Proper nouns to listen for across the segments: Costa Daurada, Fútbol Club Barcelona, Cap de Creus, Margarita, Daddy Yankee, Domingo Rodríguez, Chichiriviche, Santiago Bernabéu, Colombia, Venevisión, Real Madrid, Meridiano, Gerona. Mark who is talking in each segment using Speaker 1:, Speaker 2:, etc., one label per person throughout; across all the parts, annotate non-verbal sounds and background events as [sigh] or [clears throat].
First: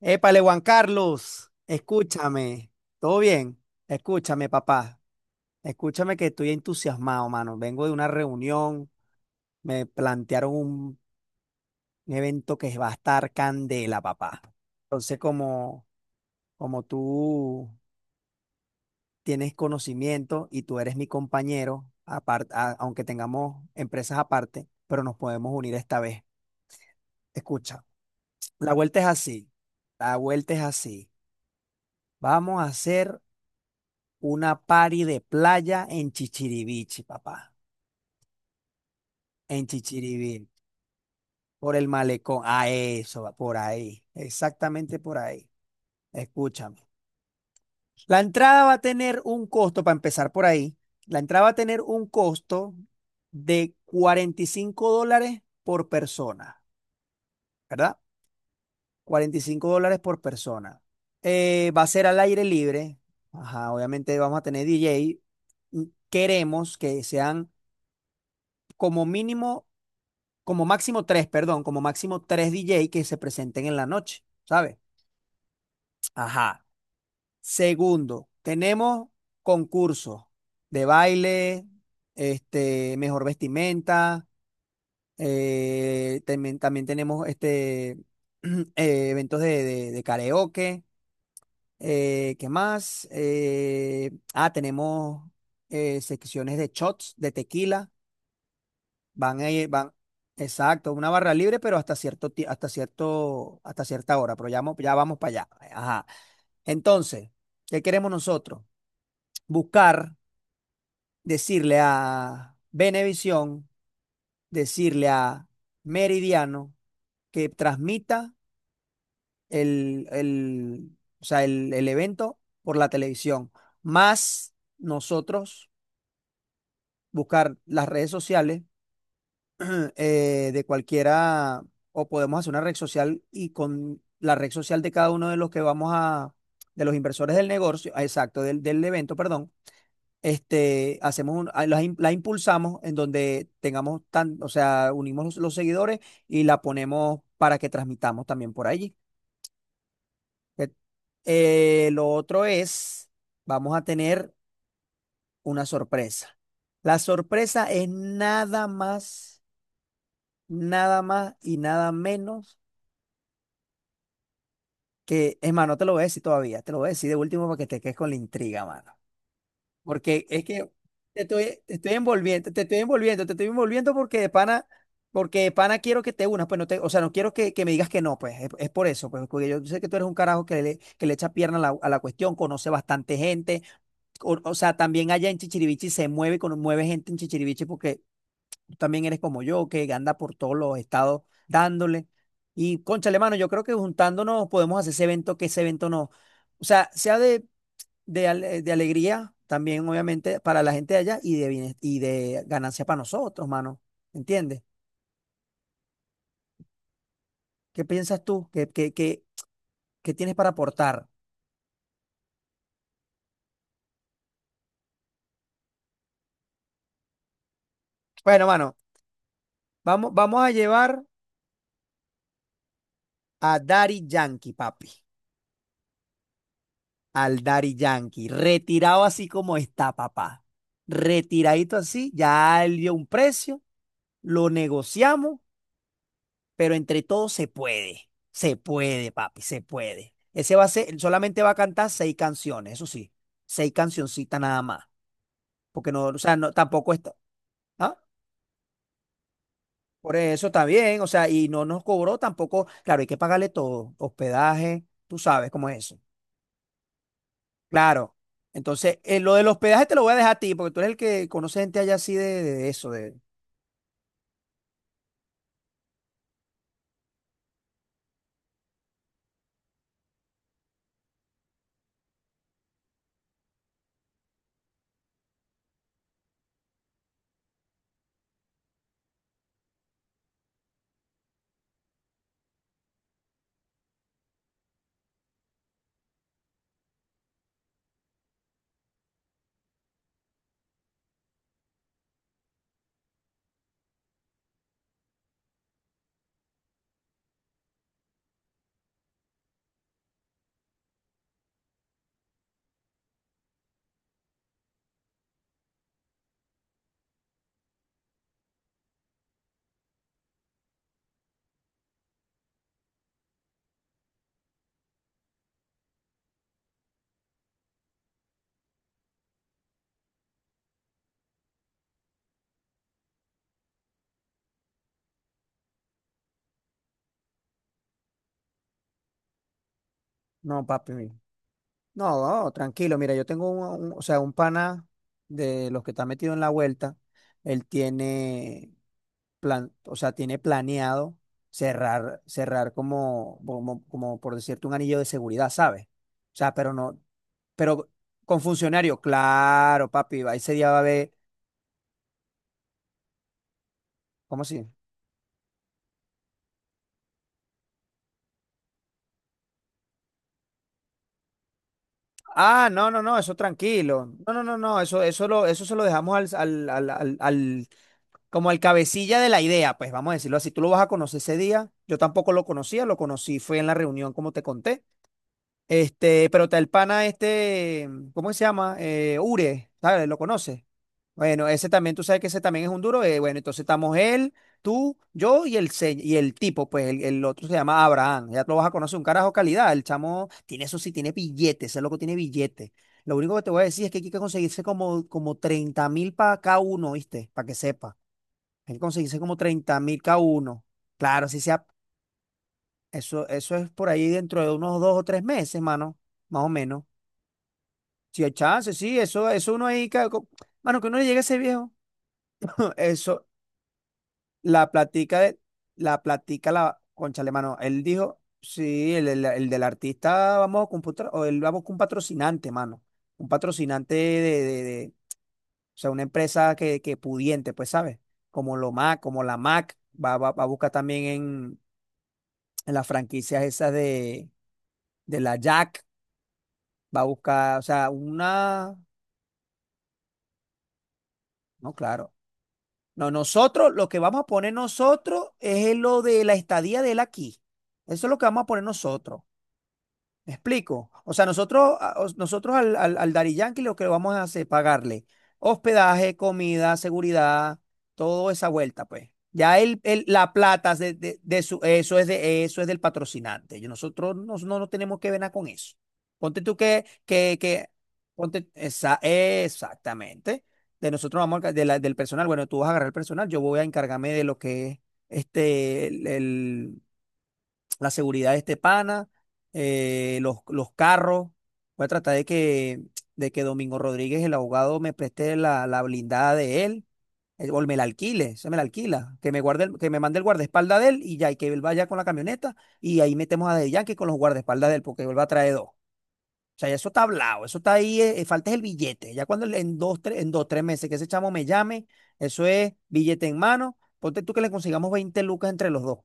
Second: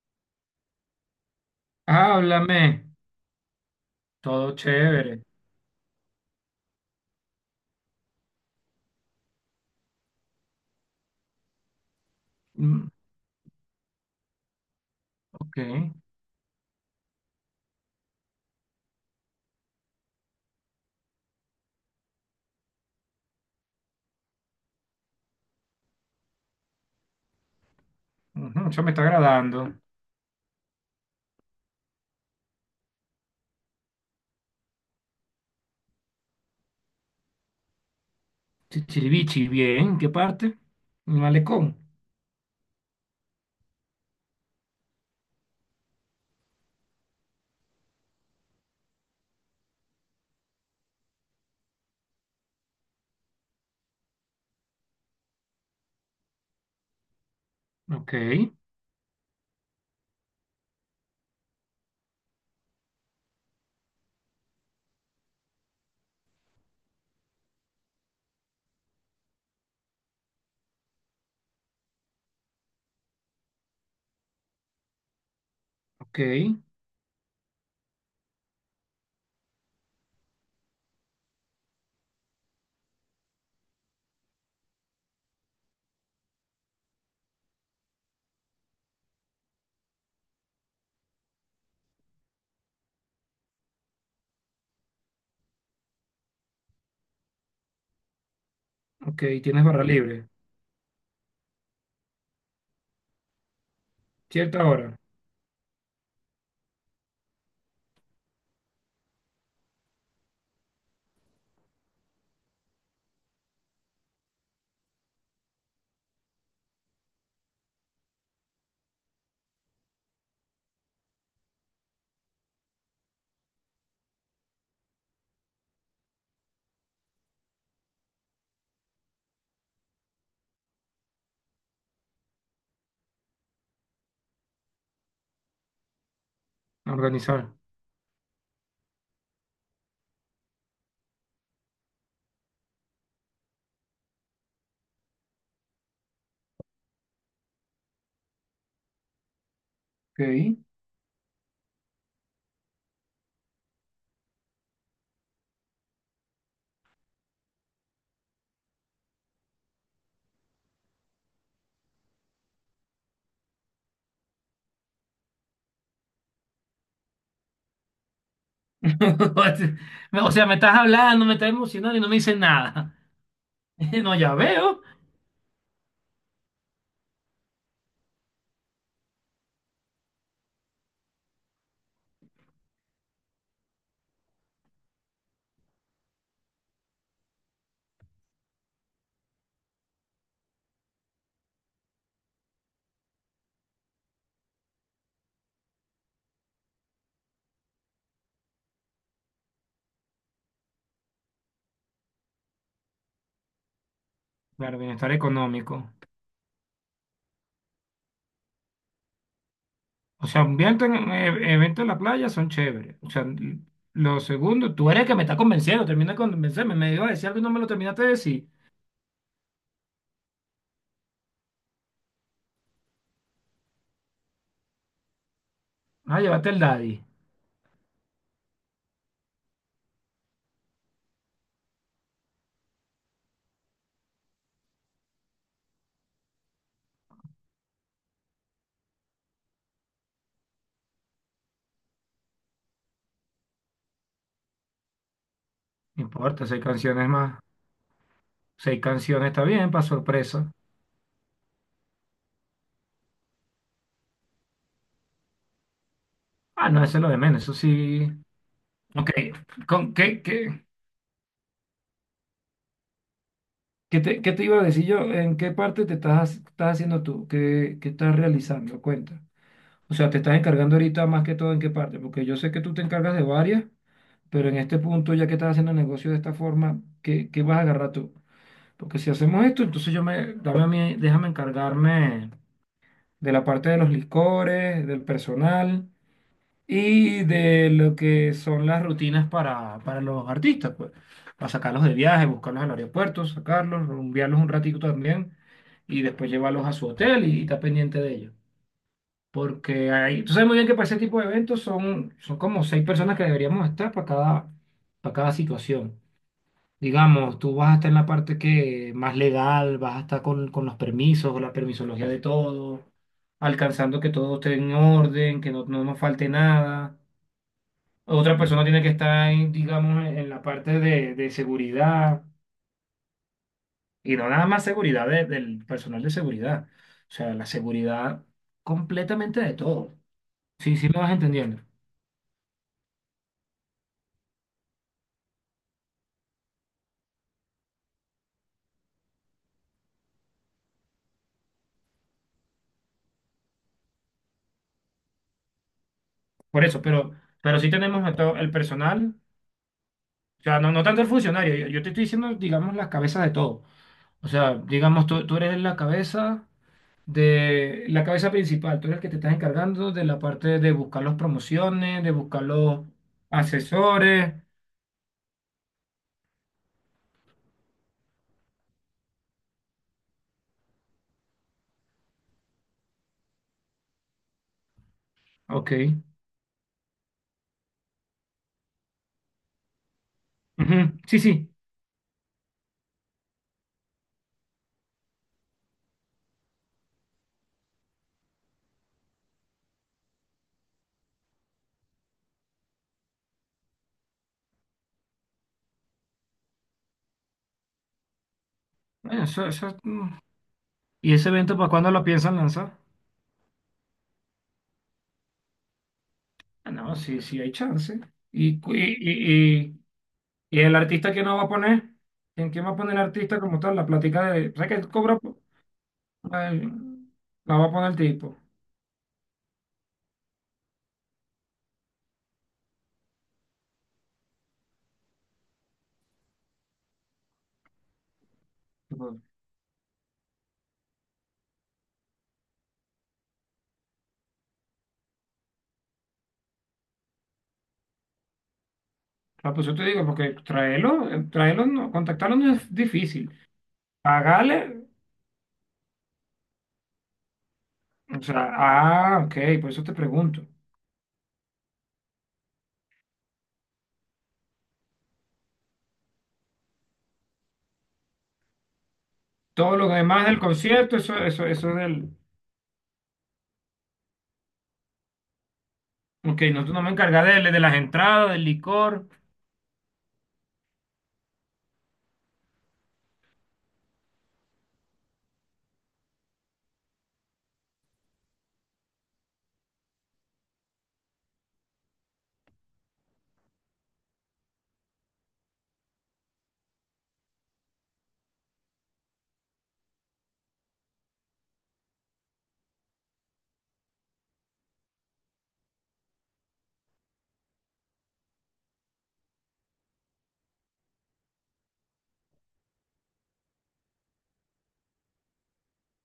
Speaker 1: Épale, Juan Carlos,
Speaker 2: Háblame,
Speaker 1: escúchame, ¿todo bien? Escúchame,
Speaker 2: todo
Speaker 1: papá,
Speaker 2: chévere.
Speaker 1: escúchame que estoy entusiasmado, mano. Vengo de una reunión, me plantearon un evento que va
Speaker 2: Mm,
Speaker 1: a estar candela, papá. Entonces,
Speaker 2: ok,
Speaker 1: como, como tú tienes conocimiento y tú eres mi compañero, aunque tengamos empresas aparte, pero nos podemos unir esta vez. Escucha,
Speaker 2: ujú,
Speaker 1: la
Speaker 2: eso me
Speaker 1: vuelta
Speaker 2: está
Speaker 1: es así,
Speaker 2: agradando.
Speaker 1: la vuelta es así. Vamos a hacer una party de playa en Chichiriviche, papá,
Speaker 2: Chichiribichi,
Speaker 1: en
Speaker 2: bien, ¿qué
Speaker 1: Chichiriviche,
Speaker 2: parte?
Speaker 1: por
Speaker 2: Malecón.
Speaker 1: el malecón, a eso, va, por ahí, exactamente por ahí. Escúchame. La entrada va a tener un costo, para empezar por ahí, la entrada va a tener un costo de $45 por persona, ¿verdad?
Speaker 2: Ok,
Speaker 1: $45 por persona. Va a ser al aire libre. Ajá, obviamente vamos a tener DJ. Queremos que sean como mínimo como máximo tres, perdón, como máximo tres DJ que se presenten en la noche, ¿sabes?
Speaker 2: ok,
Speaker 1: Ajá. Segundo, tenemos concursos de baile, este, mejor vestimenta, también, también tenemos este, [clears throat] eventos de karaoke, ¿qué más? Tenemos secciones de shots, de tequila.
Speaker 2: ok,
Speaker 1: Van a
Speaker 2: tienes
Speaker 1: ir,
Speaker 2: barra
Speaker 1: van,
Speaker 2: libre.
Speaker 1: exacto, una barra libre, pero hasta cierto, hasta cierta hora, pero ya,
Speaker 2: Cierta
Speaker 1: ya
Speaker 2: hora,
Speaker 1: vamos para allá. Ajá. Entonces, ¿qué queremos nosotros? Buscar, decirle a Venevisión, decirle a Meridiano que transmita o sea, el evento por la televisión, más nosotros buscar las redes sociales [clears throat] de cualquiera, o podemos hacer una red social y con la red social de cada uno de los que vamos a, de
Speaker 2: a
Speaker 1: los inversores del
Speaker 2: organizar.
Speaker 1: negocio, ah, exacto, del evento, perdón, este, hacemos un, ah, la impulsamos en donde tengamos tan, o sea, unimos los seguidores y la ponemos para que transmitamos también por allí.
Speaker 2: Ok.
Speaker 1: Eh, lo otro es, vamos a tener una sorpresa. La sorpresa es nada más, nada más y nada menos. Que, es más, no te lo voy a decir todavía, te lo voy a decir de último para que te quedes con la intriga, mano.
Speaker 2: [laughs]
Speaker 1: Porque
Speaker 2: O
Speaker 1: es
Speaker 2: sea, me
Speaker 1: que
Speaker 2: estás hablando, me estás
Speaker 1: te estoy
Speaker 2: emocionando y no me dices
Speaker 1: envolviendo, te estoy
Speaker 2: nada.
Speaker 1: envolviendo, te estoy envolviendo
Speaker 2: [laughs] No, ya veo.
Speaker 1: porque de pana quiero que te unas, pues no te, o sea, no quiero que me digas que no, pues es por eso, pues porque yo sé que tú eres un carajo que le echa pierna a la cuestión, conoce bastante gente, o sea, también allá en Chichiriviche se mueve, con mueve gente en Chichiriviche porque tú también eres como yo, que anda por todos los estados dándole. Y cónchale, mano, yo creo que juntándonos podemos hacer ese evento, que ese evento no, o sea, sea de alegría también, obviamente, para la gente de allá y y de ganancia para nosotros, mano. ¿Entiendes?
Speaker 2: Claro, bienestar económico.
Speaker 1: ¿Qué piensas tú? ¿Qué
Speaker 2: O
Speaker 1: tienes
Speaker 2: sea,
Speaker 1: para
Speaker 2: eventos en,
Speaker 1: aportar?
Speaker 2: evento en la playa son chéveres. O sea, lo segundo, tú eres el que me está convenciendo, termina de convencerme. Me iba a decir algo y no me lo terminaste de
Speaker 1: Bueno,
Speaker 2: decir.
Speaker 1: mano, vamos a llevar a Daddy Yankee, papi.
Speaker 2: Ah, llévate el Daddy.
Speaker 1: Al Daddy Yankee, retirado así como está, papá, retiradito así, ya él dio un precio, lo negociamos, pero entre todos se puede. Se puede, papi, se puede. Ese va a ser, solamente va a cantar seis canciones, eso sí, seis cancioncitas nada más. Porque
Speaker 2: No
Speaker 1: no, o sea,
Speaker 2: importa,
Speaker 1: no,
Speaker 2: seis
Speaker 1: tampoco
Speaker 2: canciones
Speaker 1: está.
Speaker 2: más.
Speaker 1: ¿Ah?
Speaker 2: Seis canciones está bien, para
Speaker 1: Por eso
Speaker 2: sorpresa.
Speaker 1: está bien, o sea, y no nos cobró tampoco. Claro, hay que pagarle todo, hospedaje, tú sabes cómo es eso.
Speaker 2: Ah, no, eso es lo de menos, eso sí.
Speaker 1: Claro. Entonces,
Speaker 2: Ok,
Speaker 1: lo del hospedaje
Speaker 2: ¿con
Speaker 1: te lo voy a
Speaker 2: qué,
Speaker 1: dejar a ti,
Speaker 2: qué,
Speaker 1: porque tú eres el que conoce gente allá así de eso, de.
Speaker 2: qué te, qué te iba a decir yo? ¿En qué parte te estás haciendo tú? ¿Qué estás realizando? Cuenta. O sea, te estás encargando ahorita más que todo en qué parte, porque yo sé que tú te encargas de varias, pero en este punto, ya que estás haciendo negocio de esta forma, ¿qué vas a agarrar tú? Porque si hacemos esto, entonces yo me, dame a mí, déjame encargarme de la parte de los licores, del personal y de lo que son las rutinas para los artistas, pues, para sacarlos de viaje, buscarlos al aeropuerto, sacarlos, rumbearlos un ratito también y después llevarlos a su hotel y estar pendiente de ellos. Porque ahí, tú sabes muy bien que para ese tipo de eventos son, son como seis personas que deberíamos estar para cada situación. Digamos, tú vas a estar en la parte que más legal, vas a estar con los permisos, con la permisología de todo, alcanzando que todo esté en orden, que no, no nos falte nada. Otra persona tiene que estar en, digamos, en la parte de seguridad y no nada más seguridad del personal de seguridad. O sea, la seguridad completamente de todo.
Speaker 1: No,
Speaker 2: Sí, sí
Speaker 1: papi.
Speaker 2: me vas entendiendo.
Speaker 1: No, tranquilo. Mira, yo tengo o sea, un pana de los que está metido en la vuelta. Él tiene plan, o sea, tiene planeado cerrar, cerrar como, como, como por decirte, un anillo de seguridad, ¿sabes? O sea,
Speaker 2: Por
Speaker 1: pero
Speaker 2: eso,
Speaker 1: no,
Speaker 2: pero sí
Speaker 1: pero
Speaker 2: tenemos a todo
Speaker 1: con
Speaker 2: el
Speaker 1: funcionario,
Speaker 2: personal,
Speaker 1: claro, papi,
Speaker 2: o
Speaker 1: ese
Speaker 2: sea,
Speaker 1: día
Speaker 2: no,
Speaker 1: va a
Speaker 2: no tanto el
Speaker 1: haber,
Speaker 2: funcionario. Yo te estoy diciendo, digamos, las cabezas de todo. O
Speaker 1: ¿cómo
Speaker 2: sea,
Speaker 1: así?
Speaker 2: digamos, tú eres la cabeza de la cabeza principal, tú eres el que te estás encargando de la parte de buscar las promociones, de buscar
Speaker 1: Ah,
Speaker 2: los
Speaker 1: no, no, no, eso tranquilo. No,
Speaker 2: asesores.
Speaker 1: no, no, no, eso lo, eso se lo dejamos al... Como el cabecilla de la idea, pues vamos a decirlo así, tú lo vas a conocer ese día. Yo tampoco lo conocía, lo conocí, fue en la reunión, como te conté.
Speaker 2: Ok.
Speaker 1: Este, pero está el pana este, ¿cómo se llama? Ure, ¿sabes? ¿Lo conoces?
Speaker 2: Ujú. Sí,
Speaker 1: Bueno,
Speaker 2: sí.
Speaker 1: ese también, tú sabes que ese también es un duro. Bueno, entonces estamos él, tú, yo y y el tipo, pues el otro se llama Abraham. Ya tú lo vas a conocer, un carajo calidad. El chamo tiene eso sí, tiene billetes, ese loco tiene billetes. Lo único que te voy a decir es que aquí hay que conseguirse como, como 30.000 para cada uno, ¿viste? Para que sepa. Hay que conseguirse
Speaker 2: Bueno,
Speaker 1: como
Speaker 2: eso,
Speaker 1: 30.000
Speaker 2: mm.
Speaker 1: cada uno.
Speaker 2: ¿Y
Speaker 1: Claro,
Speaker 2: ese
Speaker 1: si
Speaker 2: evento
Speaker 1: sea,
Speaker 2: para cuándo lo piensan lanzar?
Speaker 1: eso es por ahí dentro de unos dos o tres meses, mano, más o
Speaker 2: Ah,
Speaker 1: menos.
Speaker 2: no, sí, sí hay chance.
Speaker 1: Si hay
Speaker 2: ¿Y,
Speaker 1: chance,
Speaker 2: cu- y,
Speaker 1: sí, eso
Speaker 2: y,
Speaker 1: uno
Speaker 2: y-
Speaker 1: ahí,
Speaker 2: y el
Speaker 1: mano, que uno le
Speaker 2: artista
Speaker 1: llegue a
Speaker 2: que no
Speaker 1: ese
Speaker 2: va a
Speaker 1: viejo.
Speaker 2: poner? ¿En quién va
Speaker 1: [laughs]
Speaker 2: a poner el
Speaker 1: Eso,
Speaker 2: artista como tal? La plática de... ¿Sabes
Speaker 1: la
Speaker 2: que cobra?
Speaker 1: platica de,
Speaker 2: Po.
Speaker 1: la platica
Speaker 2: Ay,
Speaker 1: la, cónchale, mano,
Speaker 2: la va a
Speaker 1: él
Speaker 2: poner el
Speaker 1: dijo,
Speaker 2: tipo.
Speaker 1: sí, el del artista vamos a computar o él vamos con un patrocinante, mano. Un patrocinante o sea, una empresa que pudiente, pues, ¿sabes? Como lo Mac,
Speaker 2: Tipo,
Speaker 1: como la Mac, va a buscar también en las franquicias esas de la Jack, va a buscar, o sea, una,
Speaker 2: ah, pues yo te digo, porque traerlo, traerlo,
Speaker 1: no,
Speaker 2: no,
Speaker 1: claro.
Speaker 2: contactarlo no es
Speaker 1: No,
Speaker 2: difícil.
Speaker 1: nosotros, lo que vamos a poner
Speaker 2: Pagarle,
Speaker 1: nosotros es lo de la estadía de él aquí. Eso es lo
Speaker 2: o
Speaker 1: que vamos
Speaker 2: sea,
Speaker 1: a poner
Speaker 2: ah,
Speaker 1: nosotros.
Speaker 2: ok, por eso te
Speaker 1: ¿Me
Speaker 2: pregunto.
Speaker 1: explico? O sea, nosotros, nosotros al Daddy Yankee lo que lo vamos a hacer es pagarle hospedaje, comida, seguridad, toda esa vuelta, pues. Ya
Speaker 2: Todo
Speaker 1: él,
Speaker 2: lo demás
Speaker 1: la
Speaker 2: del
Speaker 1: plata
Speaker 2: concierto, eso,
Speaker 1: de
Speaker 2: eso,
Speaker 1: su,
Speaker 2: eso es
Speaker 1: eso es
Speaker 2: del.
Speaker 1: de, eso es del patrocinante. Nosotros no, no, no tenemos que ver nada con eso. Ponte
Speaker 2: Ok,
Speaker 1: tú
Speaker 2: nosotros nos vamos a encargar de
Speaker 1: que,
Speaker 2: las entradas, del
Speaker 1: ponte, esa,
Speaker 2: licor.
Speaker 1: exactamente. De nosotros vamos a, del personal. Bueno, tú vas a agarrar el personal, yo voy a encargarme de lo que es este, el, la seguridad de este pana, los carros. Voy a tratar de que Domingo Rodríguez, el abogado, me preste la, la blindada de él, o me la alquile, se me la alquila, que me guarde, que me mande el guardaespaldas de él y ya, y que él vaya con la camioneta y ahí metemos a The Yankee con los guardaespaldas de él, porque él va a traer dos. O sea, ya eso está hablado, eso está ahí, falta es el billete. Ya cuando en dos, tres meses que ese chamo me llame, eso es billete en mano. Ponte tú que le consigamos 20 lucas entre los dos.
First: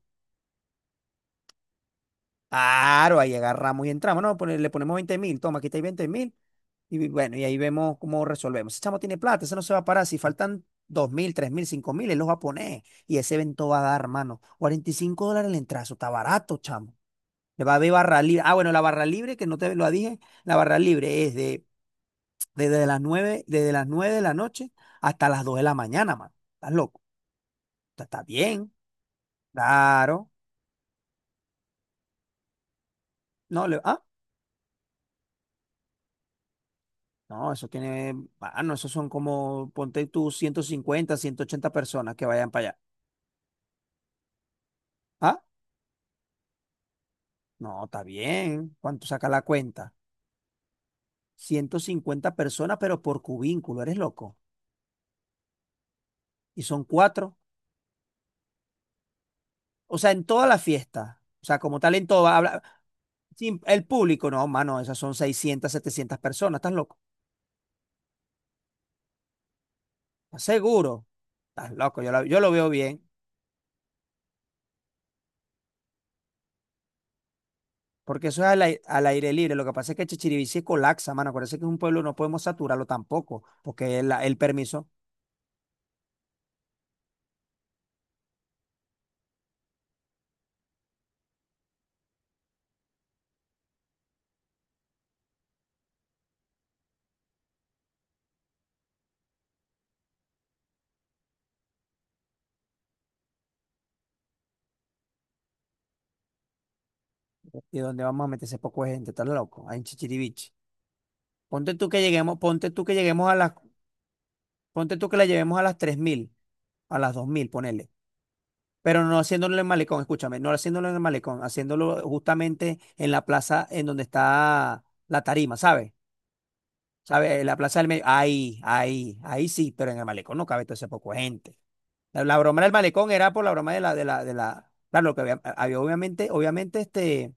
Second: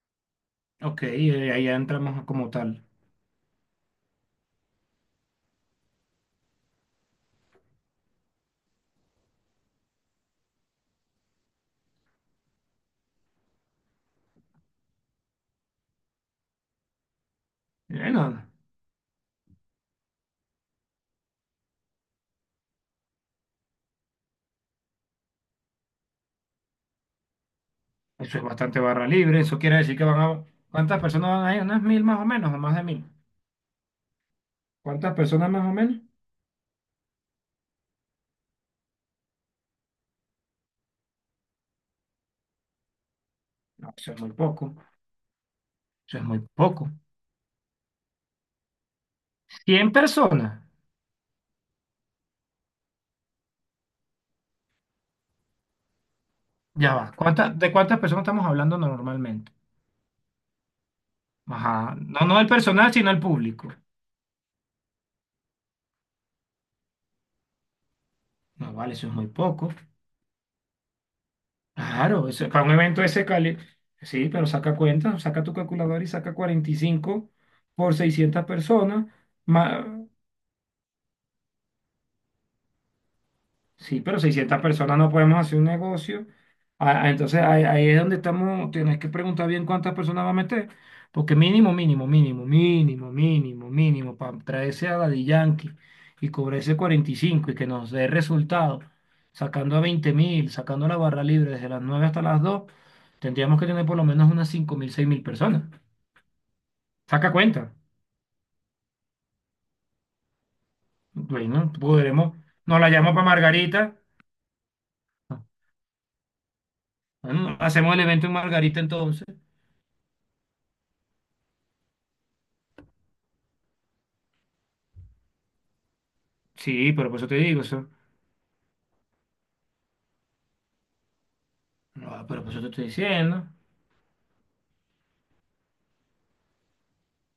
Speaker 2: Ok, ahí ya entramos como tal.
Speaker 1: Claro, ahí agarramos y entramos, no, le ponemos 20.000, toma, aquí está 20.000, y bueno, y ahí vemos cómo resolvemos. Ese chamo tiene plata, ese no se va a parar, si faltan 2.000, 3.000, 5.000, él los va a poner, y ese evento va a dar, hermano, $45 el entrazo, está barato, chamo. Le va a haber barra libre,
Speaker 2: Bueno,
Speaker 1: ah, bueno, la barra libre, que no te lo dije, la barra libre es de, desde las 9 de la noche hasta las 2 de la mañana, mano, estás loco, está
Speaker 2: eso es
Speaker 1: bien,
Speaker 2: bastante barra libre. Eso quiere decir que van
Speaker 1: claro,
Speaker 2: a... ¿Cuántas personas van a ir? Unas mil más o menos, o más de mil.
Speaker 1: no, le, ah.
Speaker 2: ¿Cuántas personas más o menos?
Speaker 1: No, eso tiene, ah, no, esos son como, ponte tú 150, 180 personas que vayan para allá.
Speaker 2: No, eso es muy poco.
Speaker 1: Ah,
Speaker 2: Eso es muy poco.
Speaker 1: no, está bien. ¿Cuánto saca la
Speaker 2: Cien
Speaker 1: cuenta?
Speaker 2: personas.
Speaker 1: 150 personas, pero por cubínculo, eres loco. Y son
Speaker 2: Ya va.
Speaker 1: cuatro.
Speaker 2: ¿Cuántas, de cuántas personas estamos hablando normalmente?
Speaker 1: O sea, en toda la fiesta. O sea, como tal,
Speaker 2: Ajá.
Speaker 1: en
Speaker 2: No,
Speaker 1: toda,
Speaker 2: no el personal, sino el público.
Speaker 1: el público, no, mano, esas son 600 700 personas, ¿estás loco?
Speaker 2: No, vale, eso es muy poco.
Speaker 1: ¿Estás seguro? Estás loco,
Speaker 2: Claro,
Speaker 1: yo
Speaker 2: eso,
Speaker 1: lo
Speaker 2: para
Speaker 1: veo
Speaker 2: un evento
Speaker 1: bien.
Speaker 2: de ese cali, sí, pero saca cuenta, saca tu calculadora y saca 45 por
Speaker 1: Porque eso
Speaker 2: 600
Speaker 1: es al, al
Speaker 2: personas.
Speaker 1: aire libre. Lo que pasa es que Chichirivici colapsa, mano. Acuérdense que es un pueblo, no podemos saturarlo tampoco, porque
Speaker 2: Sí, pero
Speaker 1: el
Speaker 2: 600
Speaker 1: permiso.
Speaker 2: personas no podemos hacer un negocio. Ah, ah, entonces ahí, ahí es donde estamos, tienes que preguntar bien cuántas personas va a meter, porque mínimo, mínimo, mínimo, mínimo, mínimo, mínimo, para traerse a Daddy Yankee y cobrarse cuarenta y cinco y que nos dé resultado, sacando a 20 mil, sacando la barra libre desde las 9 hasta las 2, tendríamos que tener por lo menos unas 5 mil, 6 mil personas. Saca cuenta.
Speaker 1: ¿Y dónde vamos a meter ese poco de gente? Estás loco, ahí en Chichiriviche.
Speaker 2: Bueno, podremos,
Speaker 1: Ponte
Speaker 2: nos
Speaker 1: tú
Speaker 2: la
Speaker 1: que
Speaker 2: llamo para
Speaker 1: lleguemos a las,
Speaker 2: Margarita.
Speaker 1: ponte tú que la llevemos a las 3.000, a las 2.000,
Speaker 2: Bueno,
Speaker 1: ponele.
Speaker 2: hacemos el evento en Margarita
Speaker 1: Pero no
Speaker 2: entonces.
Speaker 1: haciéndolo en el malecón, escúchame, no haciéndolo en el malecón, haciéndolo justamente en la plaza en donde está la tarima, ¿sabes?
Speaker 2: Sí, pero por eso
Speaker 1: ¿Sabes?
Speaker 2: te
Speaker 1: En la
Speaker 2: digo,
Speaker 1: plaza del
Speaker 2: eso.
Speaker 1: medio. Ahí, ahí, ahí sí, pero en el malecón no cabe todo ese poco de gente.
Speaker 2: No,
Speaker 1: La
Speaker 2: pero por eso
Speaker 1: broma
Speaker 2: te
Speaker 1: del
Speaker 2: estoy
Speaker 1: malecón era por
Speaker 2: diciendo.
Speaker 1: la broma de la, claro, lo que había, había obviamente, obviamente, este,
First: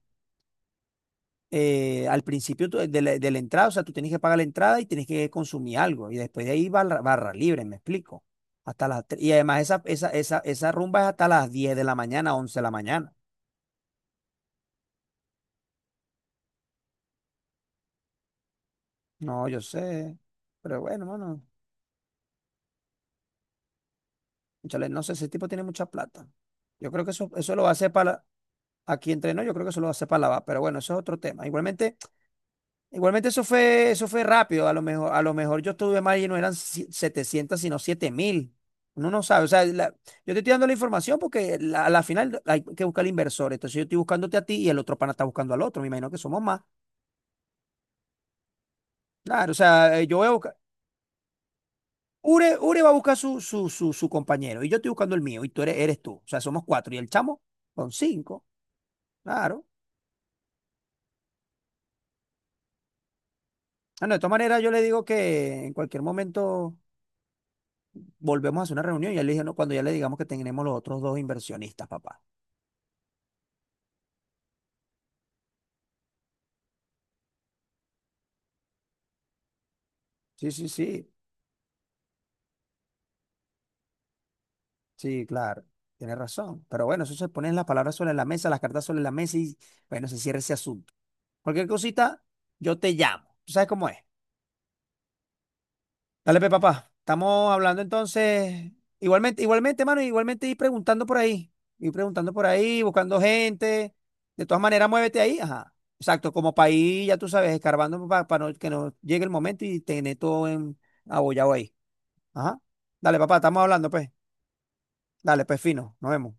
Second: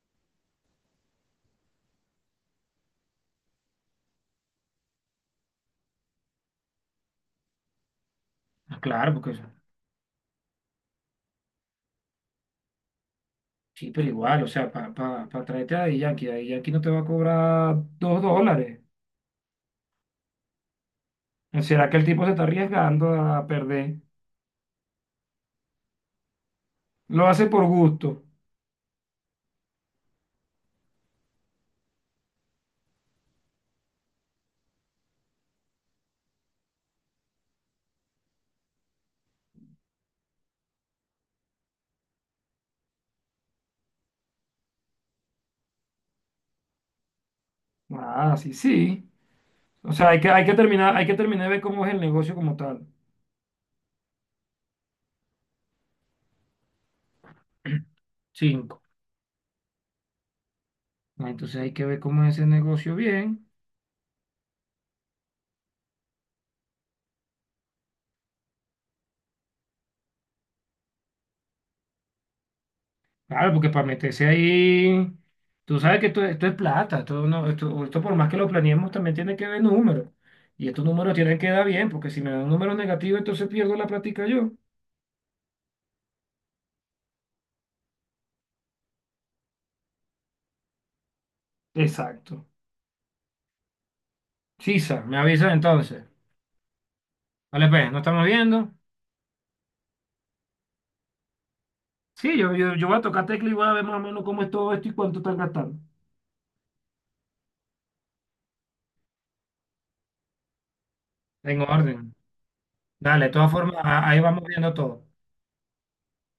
Speaker 1: al principio de la entrada, o sea, tú tienes que pagar la entrada y tienes que consumir algo. Y después de ahí barra libre, me explico.
Speaker 2: Ah, claro,
Speaker 1: Y
Speaker 2: porque eso.
Speaker 1: además esa rumba es hasta las 10 de la mañana, 11 de la mañana.
Speaker 2: Sí, pero igual, o sea, para pa, pa pa traerte a Daddy Yankee, Daddy Yankee no te va a cobrar dos dólares.
Speaker 1: No, yo sé. Pero bueno, mano,
Speaker 2: ¿No, será que el tipo se está arriesgando a perder?
Speaker 1: cónchale, no sé, ese tipo tiene mucha plata. Yo creo
Speaker 2: Lo hace
Speaker 1: eso lo
Speaker 2: por
Speaker 1: va a hacer para,
Speaker 2: gusto.
Speaker 1: aquí entre nos, yo creo que eso lo va a hacer para lavar. Pero bueno, eso es otro tema. Igualmente, igualmente eso fue rápido. A lo mejor yo estuve mal y no eran setecientos, sino 7.000. Uno no sabe. O sea, yo te estoy dando la información porque a la final hay que buscar el inversor. Entonces yo estoy buscándote a ti y el otro pana está buscando al otro. Me imagino que somos más.
Speaker 2: Ah, sí, sí.
Speaker 1: Claro, o
Speaker 2: O
Speaker 1: sea,
Speaker 2: sea,
Speaker 1: yo
Speaker 2: hay
Speaker 1: voy
Speaker 2: que,
Speaker 1: a
Speaker 2: hay que
Speaker 1: buscar.
Speaker 2: terminar, hay que terminar de ver cómo es el negocio
Speaker 1: Ure,
Speaker 2: como
Speaker 1: Ure
Speaker 2: tal.
Speaker 1: va a buscar su compañero y yo estoy buscando el mío y tú eres, eres tú. O sea, somos cuatro y el chamo con
Speaker 2: [clears throat]
Speaker 1: cinco.
Speaker 2: Cinco.
Speaker 1: Claro.
Speaker 2: Ah, entonces hay que ver cómo es ese negocio bien.
Speaker 1: Ah, no, de todas maneras yo le digo que en cualquier momento volvemos a hacer una reunión y ya le dije, no, cuando ya le digamos que tenemos los otros dos inversionistas, papá.
Speaker 2: Claro, porque para meterse ahí, tú sabes que esto es plata, esto, no, esto por más que lo planeemos también tiene que ver números.
Speaker 1: Sí, sí,
Speaker 2: Y estos
Speaker 1: sí,
Speaker 2: números tienen que dar bien, porque si me dan un número negativo, entonces pierdo la plática yo.
Speaker 1: sí, claro, tienes razón. Pero bueno, eso se ponen las palabras sobre la mesa, las cartas sobre la mesa y bueno, se cierra ese asunto. Cualquier cosita,
Speaker 2: Exacto.
Speaker 1: yo te llamo. ¿Tú sabes cómo es?
Speaker 2: Sisa, me avisa entonces.
Speaker 1: Dale, pe, papá. Estamos
Speaker 2: Vale,
Speaker 1: hablando
Speaker 2: pues, ¿nos estamos
Speaker 1: entonces.
Speaker 2: viendo?
Speaker 1: Igualmente, igualmente, mano, igualmente ir preguntando por ahí. Ir preguntando
Speaker 2: Sí,
Speaker 1: por
Speaker 2: yo, yo,
Speaker 1: ahí,
Speaker 2: yo voy a
Speaker 1: buscando
Speaker 2: tocar tecla y voy a ver
Speaker 1: gente.
Speaker 2: más o menos cómo
Speaker 1: De
Speaker 2: es
Speaker 1: todas
Speaker 2: todo esto
Speaker 1: maneras,
Speaker 2: y
Speaker 1: muévete
Speaker 2: cuánto están
Speaker 1: ahí. Ajá.
Speaker 2: gastando.
Speaker 1: Exacto, como país, ya tú sabes, escarbando para, que nos llegue el momento y tener todo en abollado
Speaker 2: En
Speaker 1: ahí.
Speaker 2: orden.
Speaker 1: Ajá. Dale,
Speaker 2: Dale, de
Speaker 1: papá,
Speaker 2: todas
Speaker 1: estamos
Speaker 2: formas,
Speaker 1: hablando, pues.
Speaker 2: ahí vamos viendo todo.
Speaker 1: Dale, pues fino, nos vemos.